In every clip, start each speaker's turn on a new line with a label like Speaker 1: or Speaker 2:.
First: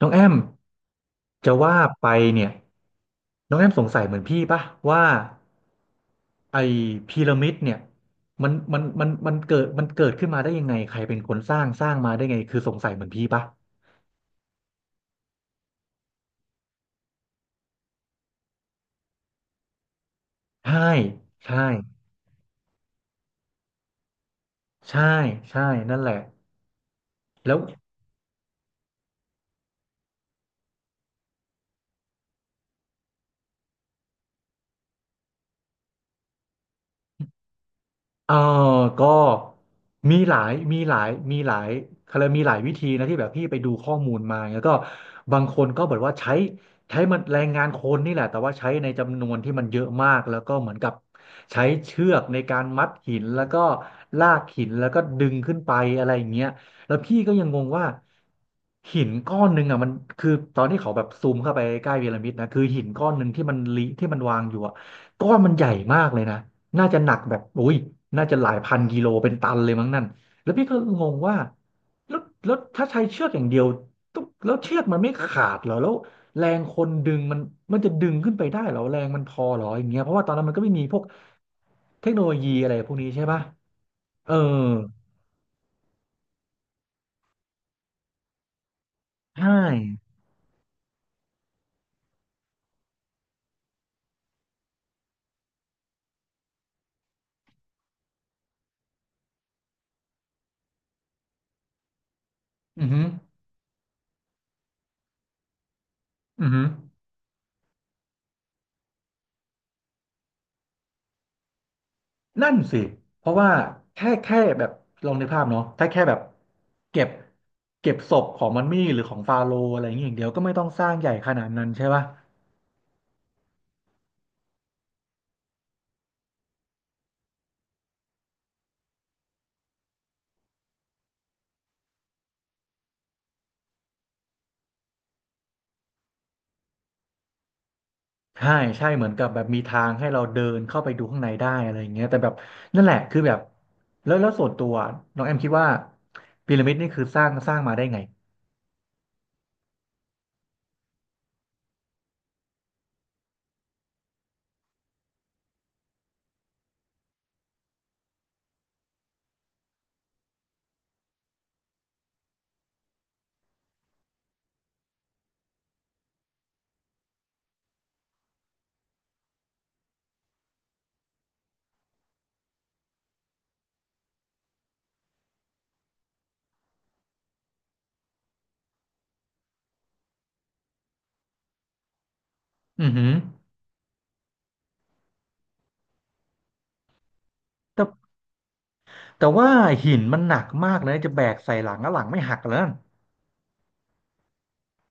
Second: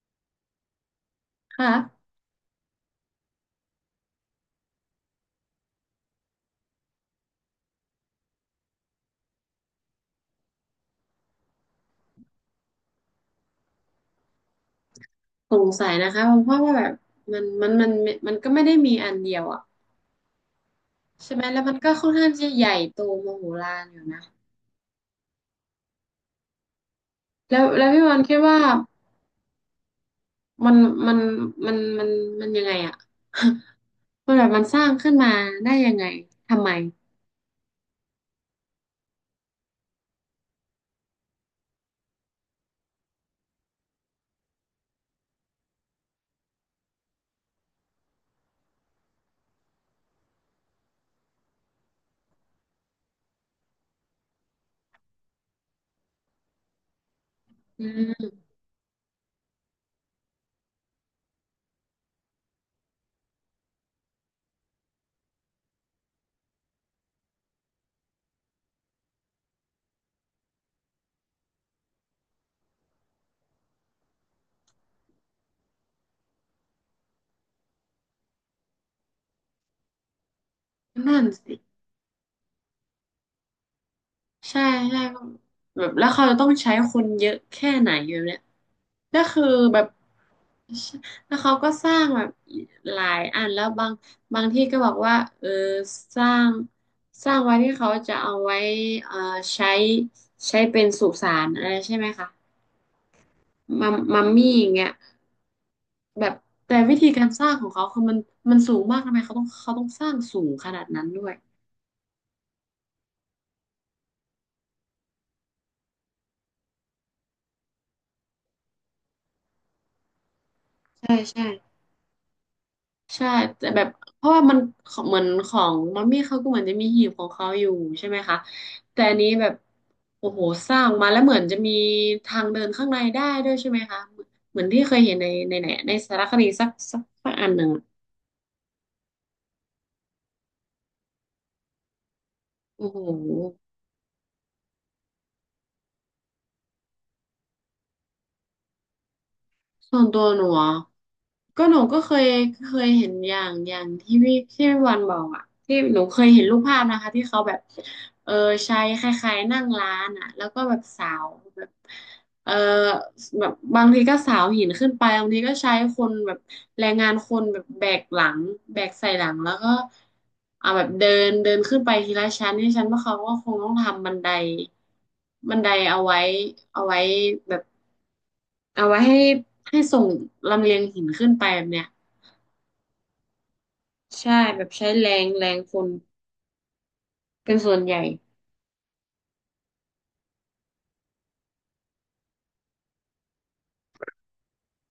Speaker 1: น้องแอมจะ
Speaker 2: ค
Speaker 1: ว่าไป
Speaker 2: ่ะ
Speaker 1: เนี่ยน้องแอมสงสัยเหมือนพี่ปะว่าไอ้พีระมิดเนี่ยมันเกิดขึ้นมาได้ยังไงใครเป็นคนสร้างสร้างมาได้ไงคือสงสัยเหมือนพี่ปะ
Speaker 2: สงสัยนะคะเพราะว่าแบบมันมันมันมันก็ไม่ได้มีอันเดียวอ่ะ
Speaker 1: ใช่
Speaker 2: ใช่ไหม
Speaker 1: ใช่
Speaker 2: แล้วมันก็ค่อนข้างที่จะใหญ่โตมโหฬารอยู่นะ
Speaker 1: ใช่ใช่นั่นแหละแล้ว
Speaker 2: แล้วพี่วันคิดว่ามันมันมันมันยังไงอ่ะ มันแบบมันสร้างขึ้นมาได้ยังไงทำไม
Speaker 1: เออก็มีหลายเขาเรยกมีหลายวิธีนะที่แบบพี่ไปดูข้อมูลมาแล้วก็บางคนก็แบอกว่าใช้มันแรงงานคนนี่แหละแต่ว่าใช้ในจำนวนที่มันเยอะมากแล้วก็เหมือนกับใช้เชือกในการมัดหินแล้วก็ลากหินแล้วก็ดึงขึ้นไปอะไรอย่างเงี้ยแล้วพี่ก็ยังงงว่า
Speaker 2: อืม
Speaker 1: หินก้อนหนึ่งอ่ะมันคือตอนที่เขาแบบซูมเข้าไปใกล้พีระมิดนะคือหินก้อนหนึ่งที่มันลิที่มันวางอยู่อ่ะก้อนมันใหญ่มากเลยนะ น่าจะหนักแบบอุ้ยน่าจะหลายพันกิโลเป็นตันเลยมั้งนั่นแล้วพี่ก็งงว่าแล้วถ้าใช้เชือกอย่างเดียวตุ๊บแล้วเชือกมันไม่ขาดเหรอแล้วแรงคนดึงมันมันจะดึงขึ้นไปได้เหรอแรงมันพอเหรออย่างเงี้ยเพราะว่าตอนนั้นมันก็ไม่มีพวก
Speaker 2: นั่นสิ
Speaker 1: เทคโนโลยีอะไรพวกนี้ใช่ปะเออ
Speaker 2: ใช่ใช่แบบแล้วเขาจะต้องใช้คนเยอะแค่ไหนอยู่เนี่ยก็คือ
Speaker 1: ใช่
Speaker 2: แบบแล้วเขาก็สร้างแบบหลายอันแล้วบางที่ก็บอกว่าเออสร้างสร้างไว้ที่เขาจะเอาไว้เอ่อใช้ใช้เป็นสุสานอะไรใช่ไหมคะ
Speaker 1: อือฮึ
Speaker 2: มัมมัมมี่อย่างเงี้ยแบบ
Speaker 1: อือฮึ
Speaker 2: แต่วิธีการสร้างของเขาคือมันมันสูงมากทำไมเขาต้องสร้างสูงขนาดนั้นด้วย
Speaker 1: นั่นสิเพราะว่าแค่แบบลองในกภาพเนาะถ้าแค่แบบเก็บเก็บศพของมันมี่หรือของฟาโรห์อะไรอย่างเงี้ยอย่างเดียวก็ไม่ต้องสร้างใหญ่
Speaker 2: ใช่
Speaker 1: ขนา
Speaker 2: ใช่
Speaker 1: ดนั้นใช่ปะ
Speaker 2: ใช่แต่แบบเพราะว่ามันของเหมือนของมัมมี่เขาก็เหมือนจะมีหีบของเขาอยู่ใช่ไหมคะแต่อันนี้แบบโอ้โหสร้างมาแล้วเหมือนจะมีทางเดินข้างในได้ด้วยใช่ไหมคะเหมือนที่เคยเห็นในไหนในสารคดีสักอันหนึ่งอะ
Speaker 1: ใช่ใช่เหมือนกับแบบมีทางให้เราเดินเข้าไปดูข้างในได้อะไรอย่างเงี้ยแต่แบบนั่น
Speaker 2: โอ้
Speaker 1: แหละ
Speaker 2: โห
Speaker 1: คือแบบแล้วส่วนตัวน้องแอมคิดว่าพีระมิดนี่คือสร้างสร้างมาได้ไง
Speaker 2: ส่วนตัวหนูอะ หนูก็เคยเห็นอย่างที่พี่วันบอกอ่ะที่หนูเคยเห็นรูปภาพนะคะที่เขาแบบเออใช้คล้ายๆนั่งร้านอ่ะแล้วก็แบบสาวแบบเออแบบบางทีก็สาวหินขึ้นไปบางทีก็ใช้คนแบบแรงงานคนแบบแบกหลังแบกใส่หลังแล้วก็เอาแบบเดินเดินขึ้นไปทีละชั้นที่ชั้นว่าเขาก็คงต้องทำบันไดเอาไว้แบบ เอาไว้ให้ให้ส่งลำเลียงหินขึ้นไปแบบเนี้ย
Speaker 1: อือหือ
Speaker 2: ใช่แบบใช้แรงแรงคนเป็นส่ว
Speaker 1: แต่
Speaker 2: นใหญ่
Speaker 1: แต่ว่าหินมันหนักมากเลยนะจะแบกใส่หลังแล้วหลังไม่หักแลย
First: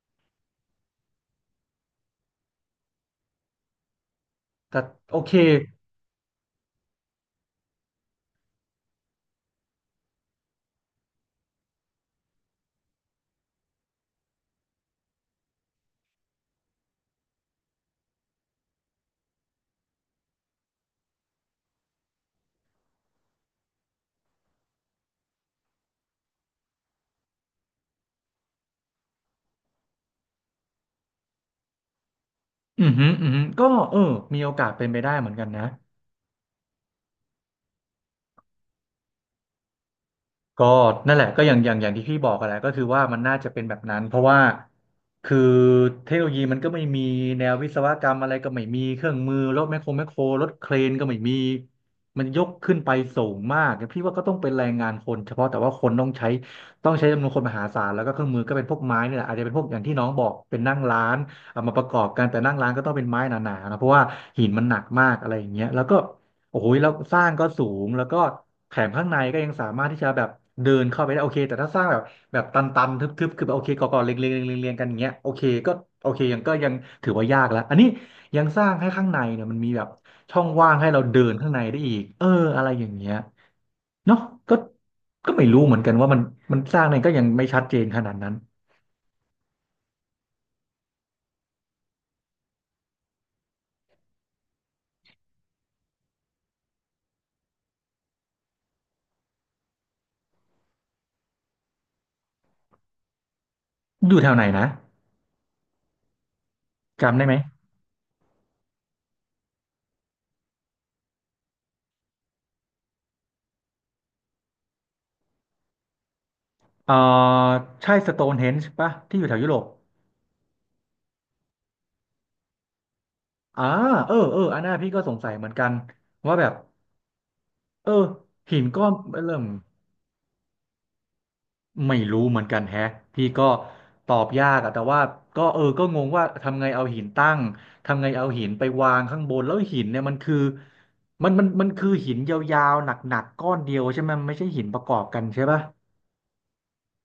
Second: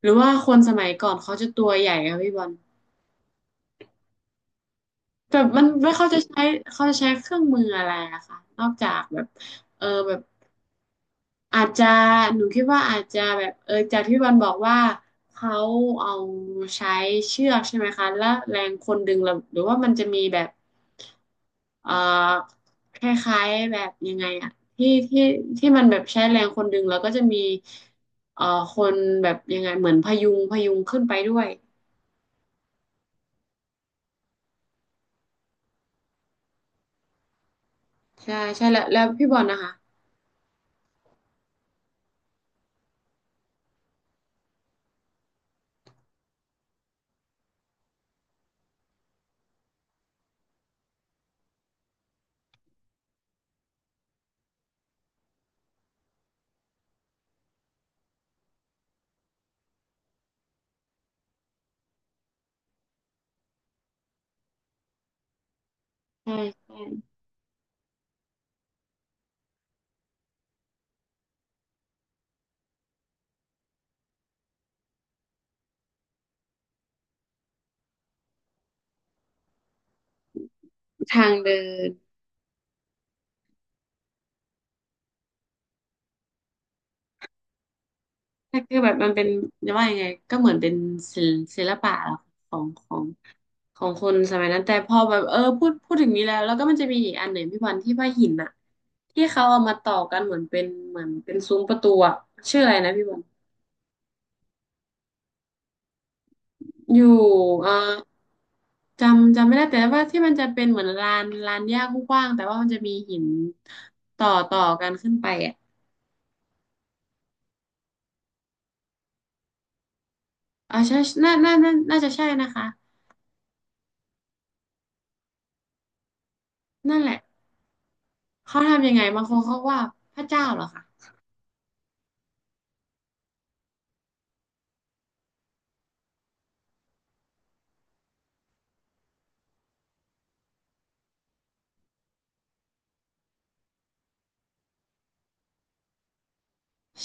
Speaker 2: หรือว่าคนสมัยก่อนเขาจะตัวใหญ่อะพี่บอล
Speaker 1: แต่โอเค
Speaker 2: แบบมันไม่เขาจะใช้เขาจะใช้เครื่องมืออะไรอะคะนอกจากแบบเออแบบอาจจะหนูคิดว่าอาจจะแบบเออจากที่พี่บอลบอกว่าเขาเอาใช้เชือกใช่ไหมคะแล้วแรงคนดึงเราหรือว่ามันจะมีแบบ เอ่อคล้ายๆแบบยังไงอะที่ที่มันแบบใช้แรงคนดึงแล้วก็จะมีเอ่อคนแบบยังไงเหมือนพยุงขึ้นไปด้วย
Speaker 1: อือหือก็เออมีโอกาสเป็นไปได้เหมือนกันนะ
Speaker 2: ใช่แล้วพี่บอลนะคะ
Speaker 1: ก็นั่นแหละก็อย่างที่พี่บอกกันแหละก็คือว่ามันน่าจะเป็นแบบนั้นเพราะว่าคือเทคโนโลยีมันก็ไม่มีแนววิศวกรรมอะไรก็ไม่มีเครื่องมือรถแมคโครรถเครนก็ไม่มีมันยกขึ้นไปสูงมากพี่ว่าก็ต้องเป็นแรงงานคนเฉพาะแต่ว่าคนต้องใช้จำนวนคนมหาศาลแล้วก็เครื่องมือก็เป็นพวกไม้นี่แหละอาจจะเป็นพวกอย่างที่น้องบอกเป็นนั่งร้านเอามาประกอบกันแต่นั่งร้านก็ต้องเป็นไม้หนาๆนะเพราะว่าหินมันหนักมากอะไรอย่างเงี้ยแล้วก็
Speaker 2: ใช่
Speaker 1: โอ้ย
Speaker 2: ใช่
Speaker 1: แล้วสร้างก็สูงแล้วก็แถมข้างในก็ยังสามารถที่จะแบบเดินเข้าไปได้โอเคแต่ถ้าสร้างแบบแบบตันๆทึบๆคือแบบโอเคก่อๆเรียงๆเรียงๆเรียงๆกันอย่างเงี้ยโอเคก็โอเคยังถือว่ายากแล้วอันนี้ยังสร้างให้ข้างในเนี่ยมันมีแบบช่องว่างให้เราเดิ
Speaker 2: ทา
Speaker 1: น
Speaker 2: ง
Speaker 1: ข้าง
Speaker 2: เดิ
Speaker 1: ในได้
Speaker 2: น
Speaker 1: อีกอะไรอย่างเงี้ยเนาะก็ก็ไม่รู้เหมือนกันว่ามันมันสร้างเนี่ยก็ยังไม่ชัดเจนขนาดนั้น
Speaker 2: แต่คือแบบมันเป็นจะว่ายังไงก็เหมือนเป็นศิลศิลปะของของคนสมัยนั้นแต่พอแบบเออพูดถึงนี้แล้วก็มันจะมีอีกอันหนึ่งพี่บอลที่ว่าหินอะที่เขาเอามาต่อกันเหมือนเป็นเหมือนเป็นซุ้มประตูอะชื่ออะไรนะพี่บอล
Speaker 1: อยู่แถวไหนนะ
Speaker 2: อ
Speaker 1: จำ
Speaker 2: ยู่
Speaker 1: ได้ไหม
Speaker 2: เอ่อจำไม่ได้แต่ว่าที่มันจะเป็นเหมือนลานหญ้ากว้างๆแต่ว่ามันจะมีหินต่อกันขึ้นไปอ่ะ
Speaker 1: เออใช่สโตนเฮนจ์ปะที่อยู่แถวยุโรป
Speaker 2: ออใช่น่าจะใช่นะคะ
Speaker 1: อ่าเอออันนั้นพี่ก็สงสัยเหมือนกันว่าแบบ
Speaker 2: นั่นแหละ
Speaker 1: เออหิ
Speaker 2: เขา
Speaker 1: นก้อ
Speaker 2: ทำยั
Speaker 1: น
Speaker 2: งไงบางค
Speaker 1: เริ่
Speaker 2: น
Speaker 1: ม
Speaker 2: เขาว่าพระเจ้าเหรอคะ
Speaker 1: ไม่รู้เหมือนกันแฮะพี่ก็ตอบยากอะแต่ว่าก็ก็งงว่าทำไงเอาหินตั้งทำไงเอาหินไปวางข้างบนแล้วหินเนี่ยมันคือมันคือหินยาวๆหนักๆก้อนเดียวใช่ไหมมันไม่ใช่หินประกอบกันใช่ปะ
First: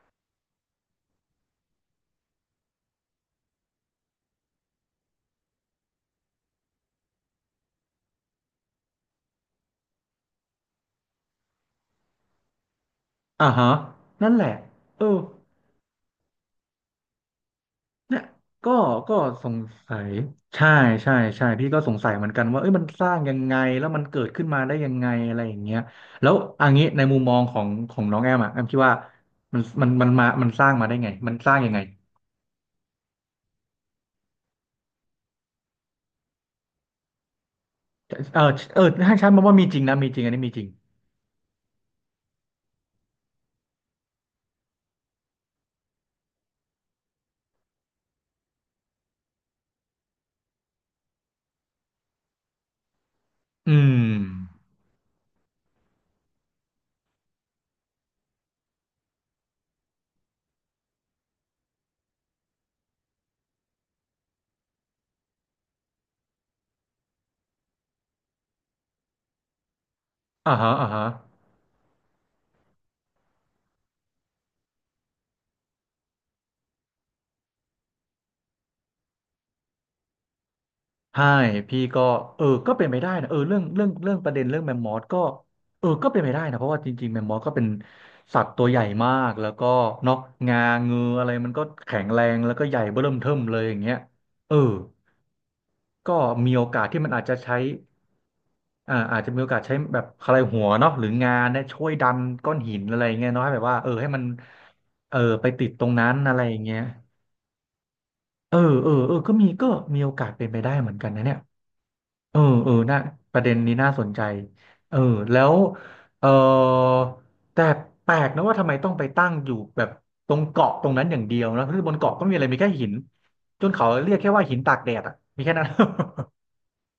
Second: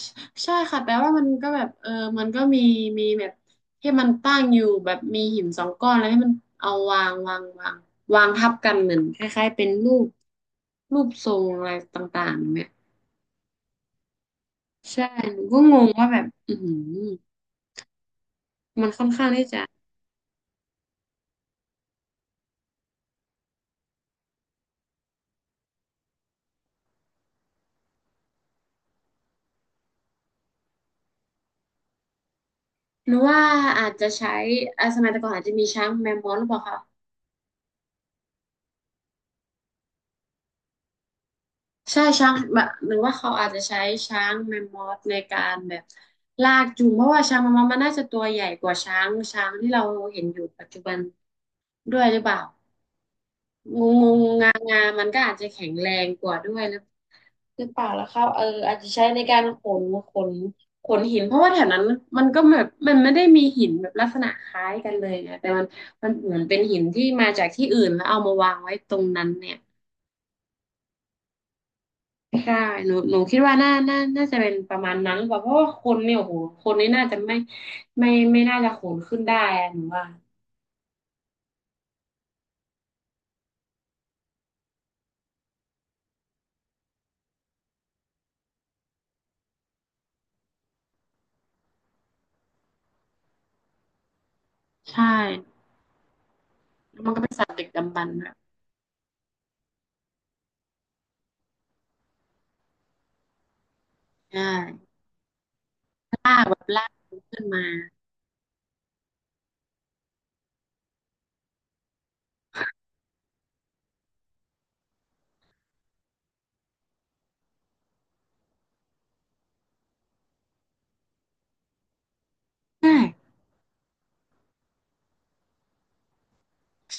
Speaker 2: ใช่ใช่ค่ะแต่ว่ามันก็แบบเออมันก็มีมีแบบที่มันตั้งอยู่แบบมีหินสองก้อนแล้วให้มันเอาวางวางทับกันเหมือนคล้ายๆเป็นรูปรูปทรงอะไรต่างๆเนี่ย
Speaker 1: อ่าฮะนั่นแหละเอ
Speaker 2: ใช่
Speaker 1: อ
Speaker 2: หนูก็งงว่าแบบอือหือ
Speaker 1: เนี่ยก็
Speaker 2: มันค่อน
Speaker 1: ก็
Speaker 2: ข้าง
Speaker 1: ส
Speaker 2: ที่
Speaker 1: ง
Speaker 2: จะ
Speaker 1: สัยใช่ใช่ใช่พี่ก็สงสัยเหมือนกันว่าเอ้ยมันสร้างยังไงแล้วมันเกิดขึ้นมาได้ยังไงอะไรอย่างเงี้ยแล้วอันนี้ในมุมมองของของน้องแอมอะแอมคิดว่ามันมันสร้างมาได้ไงมันสร้างยังไง
Speaker 2: หนูว่าอาจจะใช้อ่าสมัยแต่ก่อนอาจจะมีช้างแมมมอสหรือเปล่าคะ
Speaker 1: เออเออให้ฉันบอกว่ามีจริงนะมีจริงอันนี้มีจริง
Speaker 2: ใช่ช้างแบบหรือว่าเขาอาจจะใช้ช้างแมมมอสในการแบบลากจูงเพราะว่าช้างแมมมอสมันน่าจะตัวใหญ่กว่าช้างที่เราเห็นอยู่ปัจจุบันด้วยหรือเปล่า
Speaker 1: อื
Speaker 2: งู
Speaker 1: ม
Speaker 2: งูงางามันก็อาจจะแข็งแรงกว่าด้วย คือเปล่ากแล้วครับเอออาจจะใช้ในการขนขนหินเพราะว่าแถวนั้นมันก็แบบมันไม่ได้มีหินแบบลักษณะคล้ายกันเลยไงแต่มันมันเหมือนเป็นหินที่มาจากที่อื่นแล้วเอามาวางไว้ตรงนั้นเนี่ย
Speaker 1: อ่าฮะอ่าฮะ
Speaker 2: ใช่หนูคิดว่าน่าจะเป็นประมาณนั้นหรือเปล่าเพราะว่าคนเนี่ยโอ้โหคนนี่น่าจะไม่ไม่น่าจะขนขึ้นได้อะหนูว่า
Speaker 1: ใช่พี่ก็เออก็เป็นไปได้นะเออเรื่องประเด็นเรื่องแมมมอสก็เออก็เป็นไปได้นะเพราะว่าจริงๆแมมมอสก็เป็นสัตว์ตัวใหญ่มากแล้วก็เนาะงาเงืออะไรมันก็แข็งแรงแล้วก็ใหญ่เบ้อเริ่มเทิ่มเลยอย่างเงี้ยเออ
Speaker 2: ใช่
Speaker 1: ก็มีโอกาส
Speaker 2: แล้
Speaker 1: ที่
Speaker 2: ว
Speaker 1: มั
Speaker 2: มั
Speaker 1: น
Speaker 2: นก็
Speaker 1: อาจ
Speaker 2: เป็น
Speaker 1: จะ
Speaker 2: สัตว์
Speaker 1: ใช้
Speaker 2: ดึกดำบรรพ์อะ
Speaker 1: อ่าอาจจะมีโอกาสใช้แบบอะไรหัวเนาะหรืองาเนี่ยช่วยดันก้อนหินอะไรอย่างเงี้ยเนาะให้แบบว่าเออให้มัน
Speaker 2: ใช่
Speaker 1: เออไปติดตรงนั้นอะ
Speaker 2: ลา
Speaker 1: ไร
Speaker 2: ก
Speaker 1: อ
Speaker 2: แบ
Speaker 1: ย่าง
Speaker 2: บ
Speaker 1: เงี้ย
Speaker 2: ลากขึ้นมา
Speaker 1: เออเออก็มีมีโอกาสเป็นไปได้เหมือนกันนะเนี่ย เออเออน่าประเด็นนี้น่าสนใจเออแล้วเออแต่แปลกนะว่าทำไมต้องไปตั้งอยู่แบบตรงเกาะตรงนั้นอย่างเดียวนะคือบนเกาะก็ไม่มีอะไรมีแค่หิน
Speaker 2: ใช่
Speaker 1: จนเขาเรียกแค่ว่าหินตากแดดอ่ะมีแค่นั้น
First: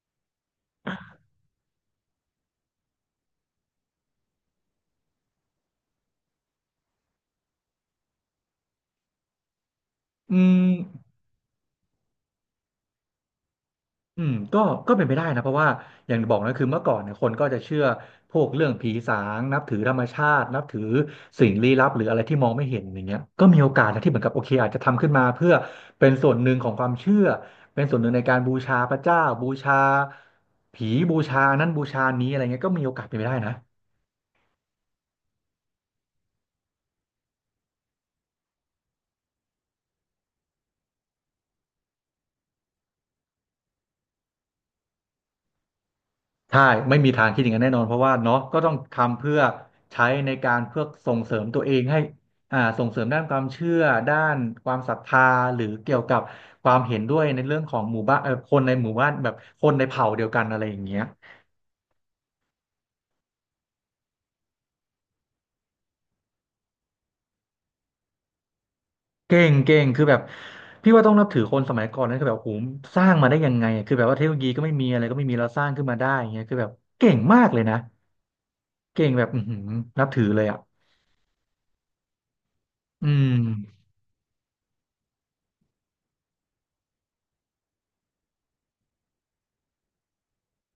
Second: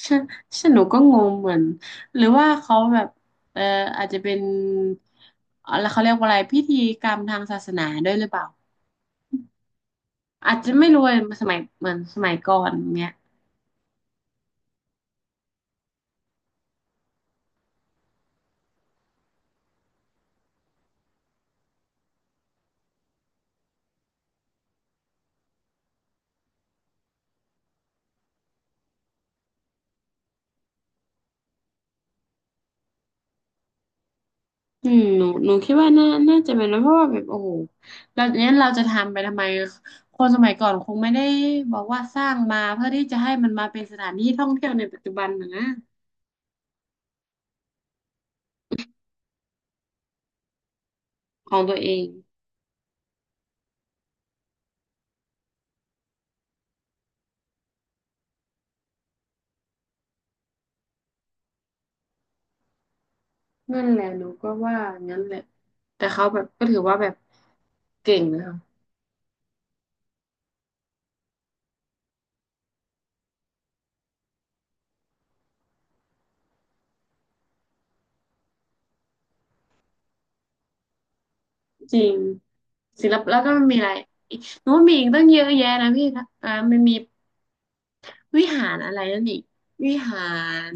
Speaker 2: ฉันฉันหนูก็งงเหมือน หรือว่าเขาแบบเอออาจจะเป็นอะไรเขาเรียกว่าอะไรพิธีกรรมทางศาสนาด้วยหรือเปล่า
Speaker 1: อื
Speaker 2: อาจ
Speaker 1: ม
Speaker 2: จะไม่รู้เลยสมัยเหมือนสมัยก่อนเนี้ย
Speaker 1: อืมก็เป็นไปได้นะเพราะว่าอย่างบอกนะคือเมื่อก่อนเนี่ยคนก็จะเชื่อพวกเรื่องผีสางนับถือธรรมชาตินับถือสิ่งลี้ลับหรืออะไรที่มองไม่เห็นอย่างเงี้ยก็มีโอกาสนะที่เหมือนกับโอเคอาจจะทำขึ้นมาเพื่อเป็นส่วนหนึ่งของความเชื่อเป็นส่วนหนึ่งในการบูชาพระเจ้าบูชาผีบูชานั้นบูชานี้อะไรเงี้ยก็มีโอกาสเป็นไปได้นะ
Speaker 2: อืมหนูคิดว่าน่าจะเป็นนะเพราะว่าแบบโอ้โหเราเนี้ยเราจะทำไปทำไมคนสมัยก่อนคงไม่ได้บอกว่าสร้างมาเพื่อที่จะให้มันมาเป็นสถานที่ท่องเที่ยวในปัจจุบันนะนะ
Speaker 1: ใช่ไม่มีทางคิดอย่างนั้นแน่นอนเพราะว่าเนาะก็ต้องทำเพื่อใช้ในการเพื่อส่งเสริม
Speaker 2: ข
Speaker 1: ตั
Speaker 2: อง
Speaker 1: วเอ
Speaker 2: ตัว
Speaker 1: ง
Speaker 2: เอ
Speaker 1: ให้
Speaker 2: ง
Speaker 1: อ่าส่งเสริมด้านความเชื่อด้านความศรัทธาหรือเกี่ยวกับความเห็นด้วยในเรื่องของหมู่บ้านคนในหมู่บ้านแบบคนในเผ่าเดียวกันอะไรอย่างเงี้ย
Speaker 2: นั่นแหละหนูก็ว่างั้นแหละแต่เขาแบบก็ถือว่าแบบเก่งนะคะ
Speaker 1: เก่งคือแบบพี่ว่าต้องนับถือคนสมัยก่อนนะคือแบบโอ้โหสร้างมาได้ยังไงอะคือแบบว่าเทคโนโลยีก็ไม่มีอะไรก็ไม่มีเราสร้างขึ้นมาได้อย่างเงี้ยคือแบบเก่งมากเลยนะเก่งแบบอือหือนับถือเลยอ่ะ
Speaker 2: จริง
Speaker 1: อื
Speaker 2: ศิลปแล้ว
Speaker 1: ม
Speaker 2: ก็มันมีอะไรอีกโน้นมีอีกตั้งเยอะแยะนะพี่นะับอามันมีวิหารอะไรนั่นอีกวิหาร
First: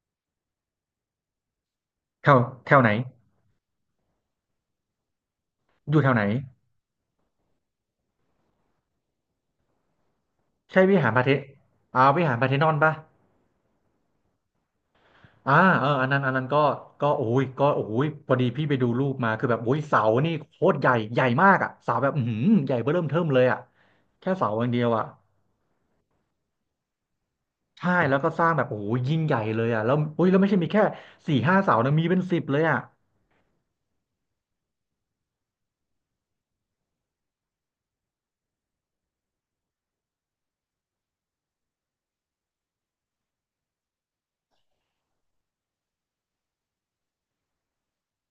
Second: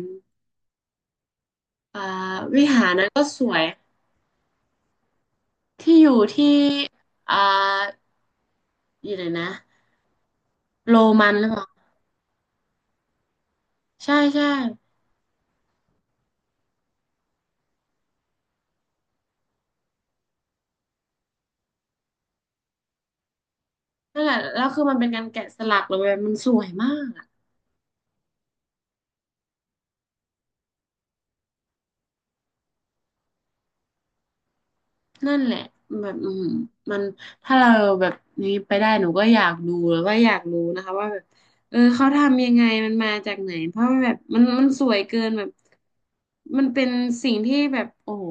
Speaker 2: อ่า
Speaker 1: แถว
Speaker 2: วิ
Speaker 1: แถว
Speaker 2: หา
Speaker 1: ไหน
Speaker 2: รนั้นก็สวย
Speaker 1: อ
Speaker 2: ที่
Speaker 1: ยู่
Speaker 2: อ
Speaker 1: แถ
Speaker 2: ยู่
Speaker 1: วไหน
Speaker 2: ที่อ่าอยู่ไหนนะ
Speaker 1: ใช่
Speaker 2: โร
Speaker 1: วิหารพระ
Speaker 2: มั
Speaker 1: เท
Speaker 2: นหรือเปล่า
Speaker 1: อ่าวิหารพาร์เธนอนป่ะ
Speaker 2: ใช่
Speaker 1: อ่าเอออันนั้นก็ก็โอ้ยพอดีพี่ไปดูรูปมาคือแบบโอ้ยเสานี่โคตรใหญ่ ใหญ่มากอ่ะเสาแบบอือหือใหญ่เบ้อเริ่มเทิ่มเลยอ่ะ
Speaker 2: นั่น
Speaker 1: แค่
Speaker 2: แหละ
Speaker 1: เสา
Speaker 2: แล้
Speaker 1: อย่า
Speaker 2: ว
Speaker 1: งเดี
Speaker 2: คื
Speaker 1: ย
Speaker 2: อ
Speaker 1: ว
Speaker 2: มัน
Speaker 1: อ่ะ
Speaker 2: เป็นการแกะสลักเลยมันสวยมาก
Speaker 1: ใช่แล้วก็สร้างแบบโอ้ยยิ่งใหญ่เลยอ่ะแล้วโอ้ยแล้วไม่ใช่มีแค่สี่ห้าเสานะมีเป็นสิบเลยอ่ะ
Speaker 2: นั่นแหละแบบอืมมันถ้าเราแบบนี้ไปได้หนูก็อยากดูแล้วก็อยากรู้นะคะว่าแบบเออเขาทำยังไงมันมาจากไหนเพราะว่าแบบมันมันสวยเกินแบบมันเป็นสิ่งที่แบบโอ้โห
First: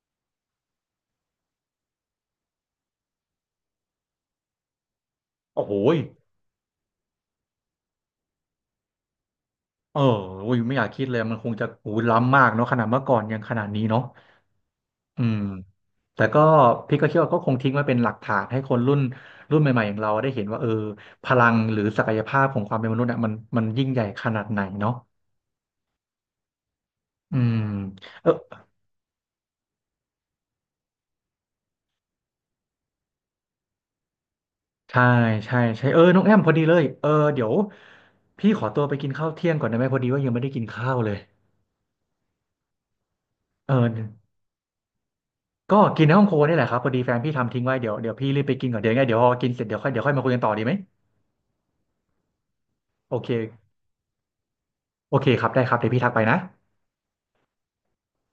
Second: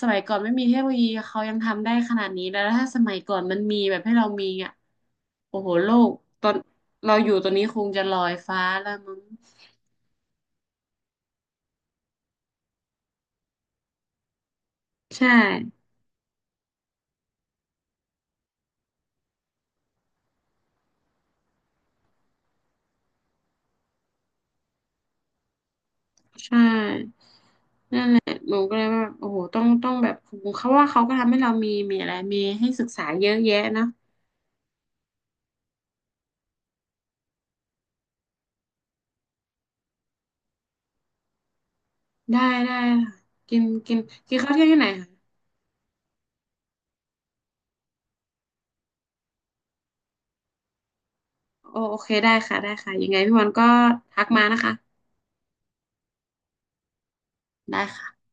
Speaker 2: สมัยก่อนไม่มีเทคโนโลยีเขายังทำได้ขนาดนี้แล้วถ้าสมัยก่อนมันมีแบบให้เรามีอ่ะโอ้
Speaker 1: โอ้
Speaker 2: โห
Speaker 1: โห
Speaker 2: โล
Speaker 1: ย
Speaker 2: กตอนเราอยู่ตอนนี้คงจะลอยฟ้าแล้วมั้ง
Speaker 1: เออโอ้ยไม่อยากคิดเลย มันคงจะโอ้ยล้ำมากเนาะขนาดเมื่อก่อนยังขนาดนี้เนาะ อื
Speaker 2: ใช่
Speaker 1: มแต่ก็พี่ก็คิดว่าก็คงทิ้งไว้เป็นหลักฐานให้คนรุ่นใหม่ๆอย่างเราได้เห็นว่าเออพลังหรือศักยภาพของความเป็นมนุษย์อ่ะมันยิ่งใหญ่ขนาดไหนเนาะ
Speaker 2: ใช่
Speaker 1: อืมเออ
Speaker 2: หนูก็เลยว่าโอ้โหต้องแบบเขาว่าเขาก็ทำให้เรามีมีอะไรมีให้ศึกษาเยอะแยะเนาะ
Speaker 1: ใช่ใช่ใช่เออน้องแอมพอดีเลยเออเดี๋ยวพี่ขอตัวไปกินข้าวเที่ยงก่อนได้ไหมพอดีว่ายังไม่ได้กินข้าวเลย
Speaker 2: ได้ได้ค่ะกิน
Speaker 1: เออ
Speaker 2: กินกินข้าวเที่ยงที่ไหนคะ
Speaker 1: ก็กินในห้องครัวนี่แหละครับพอดีแฟนพี่ทำทิ้งไว้เดี๋ยวพี่รีบไปกินก่อนเดี๋ยวยังไงเดี๋ยวพอกินเสร็จเดี๋ยวค่อยมาคุยกันต่อดีไหม
Speaker 2: โอโอเคได้ค่ะยัง
Speaker 1: โอ
Speaker 2: ไง
Speaker 1: เค
Speaker 2: พี่วันก็ทักมานะคะ
Speaker 1: โอเคครับได้ครับเดี๋ยวพี่ทักไปนะ
Speaker 2: ได้ค่ะ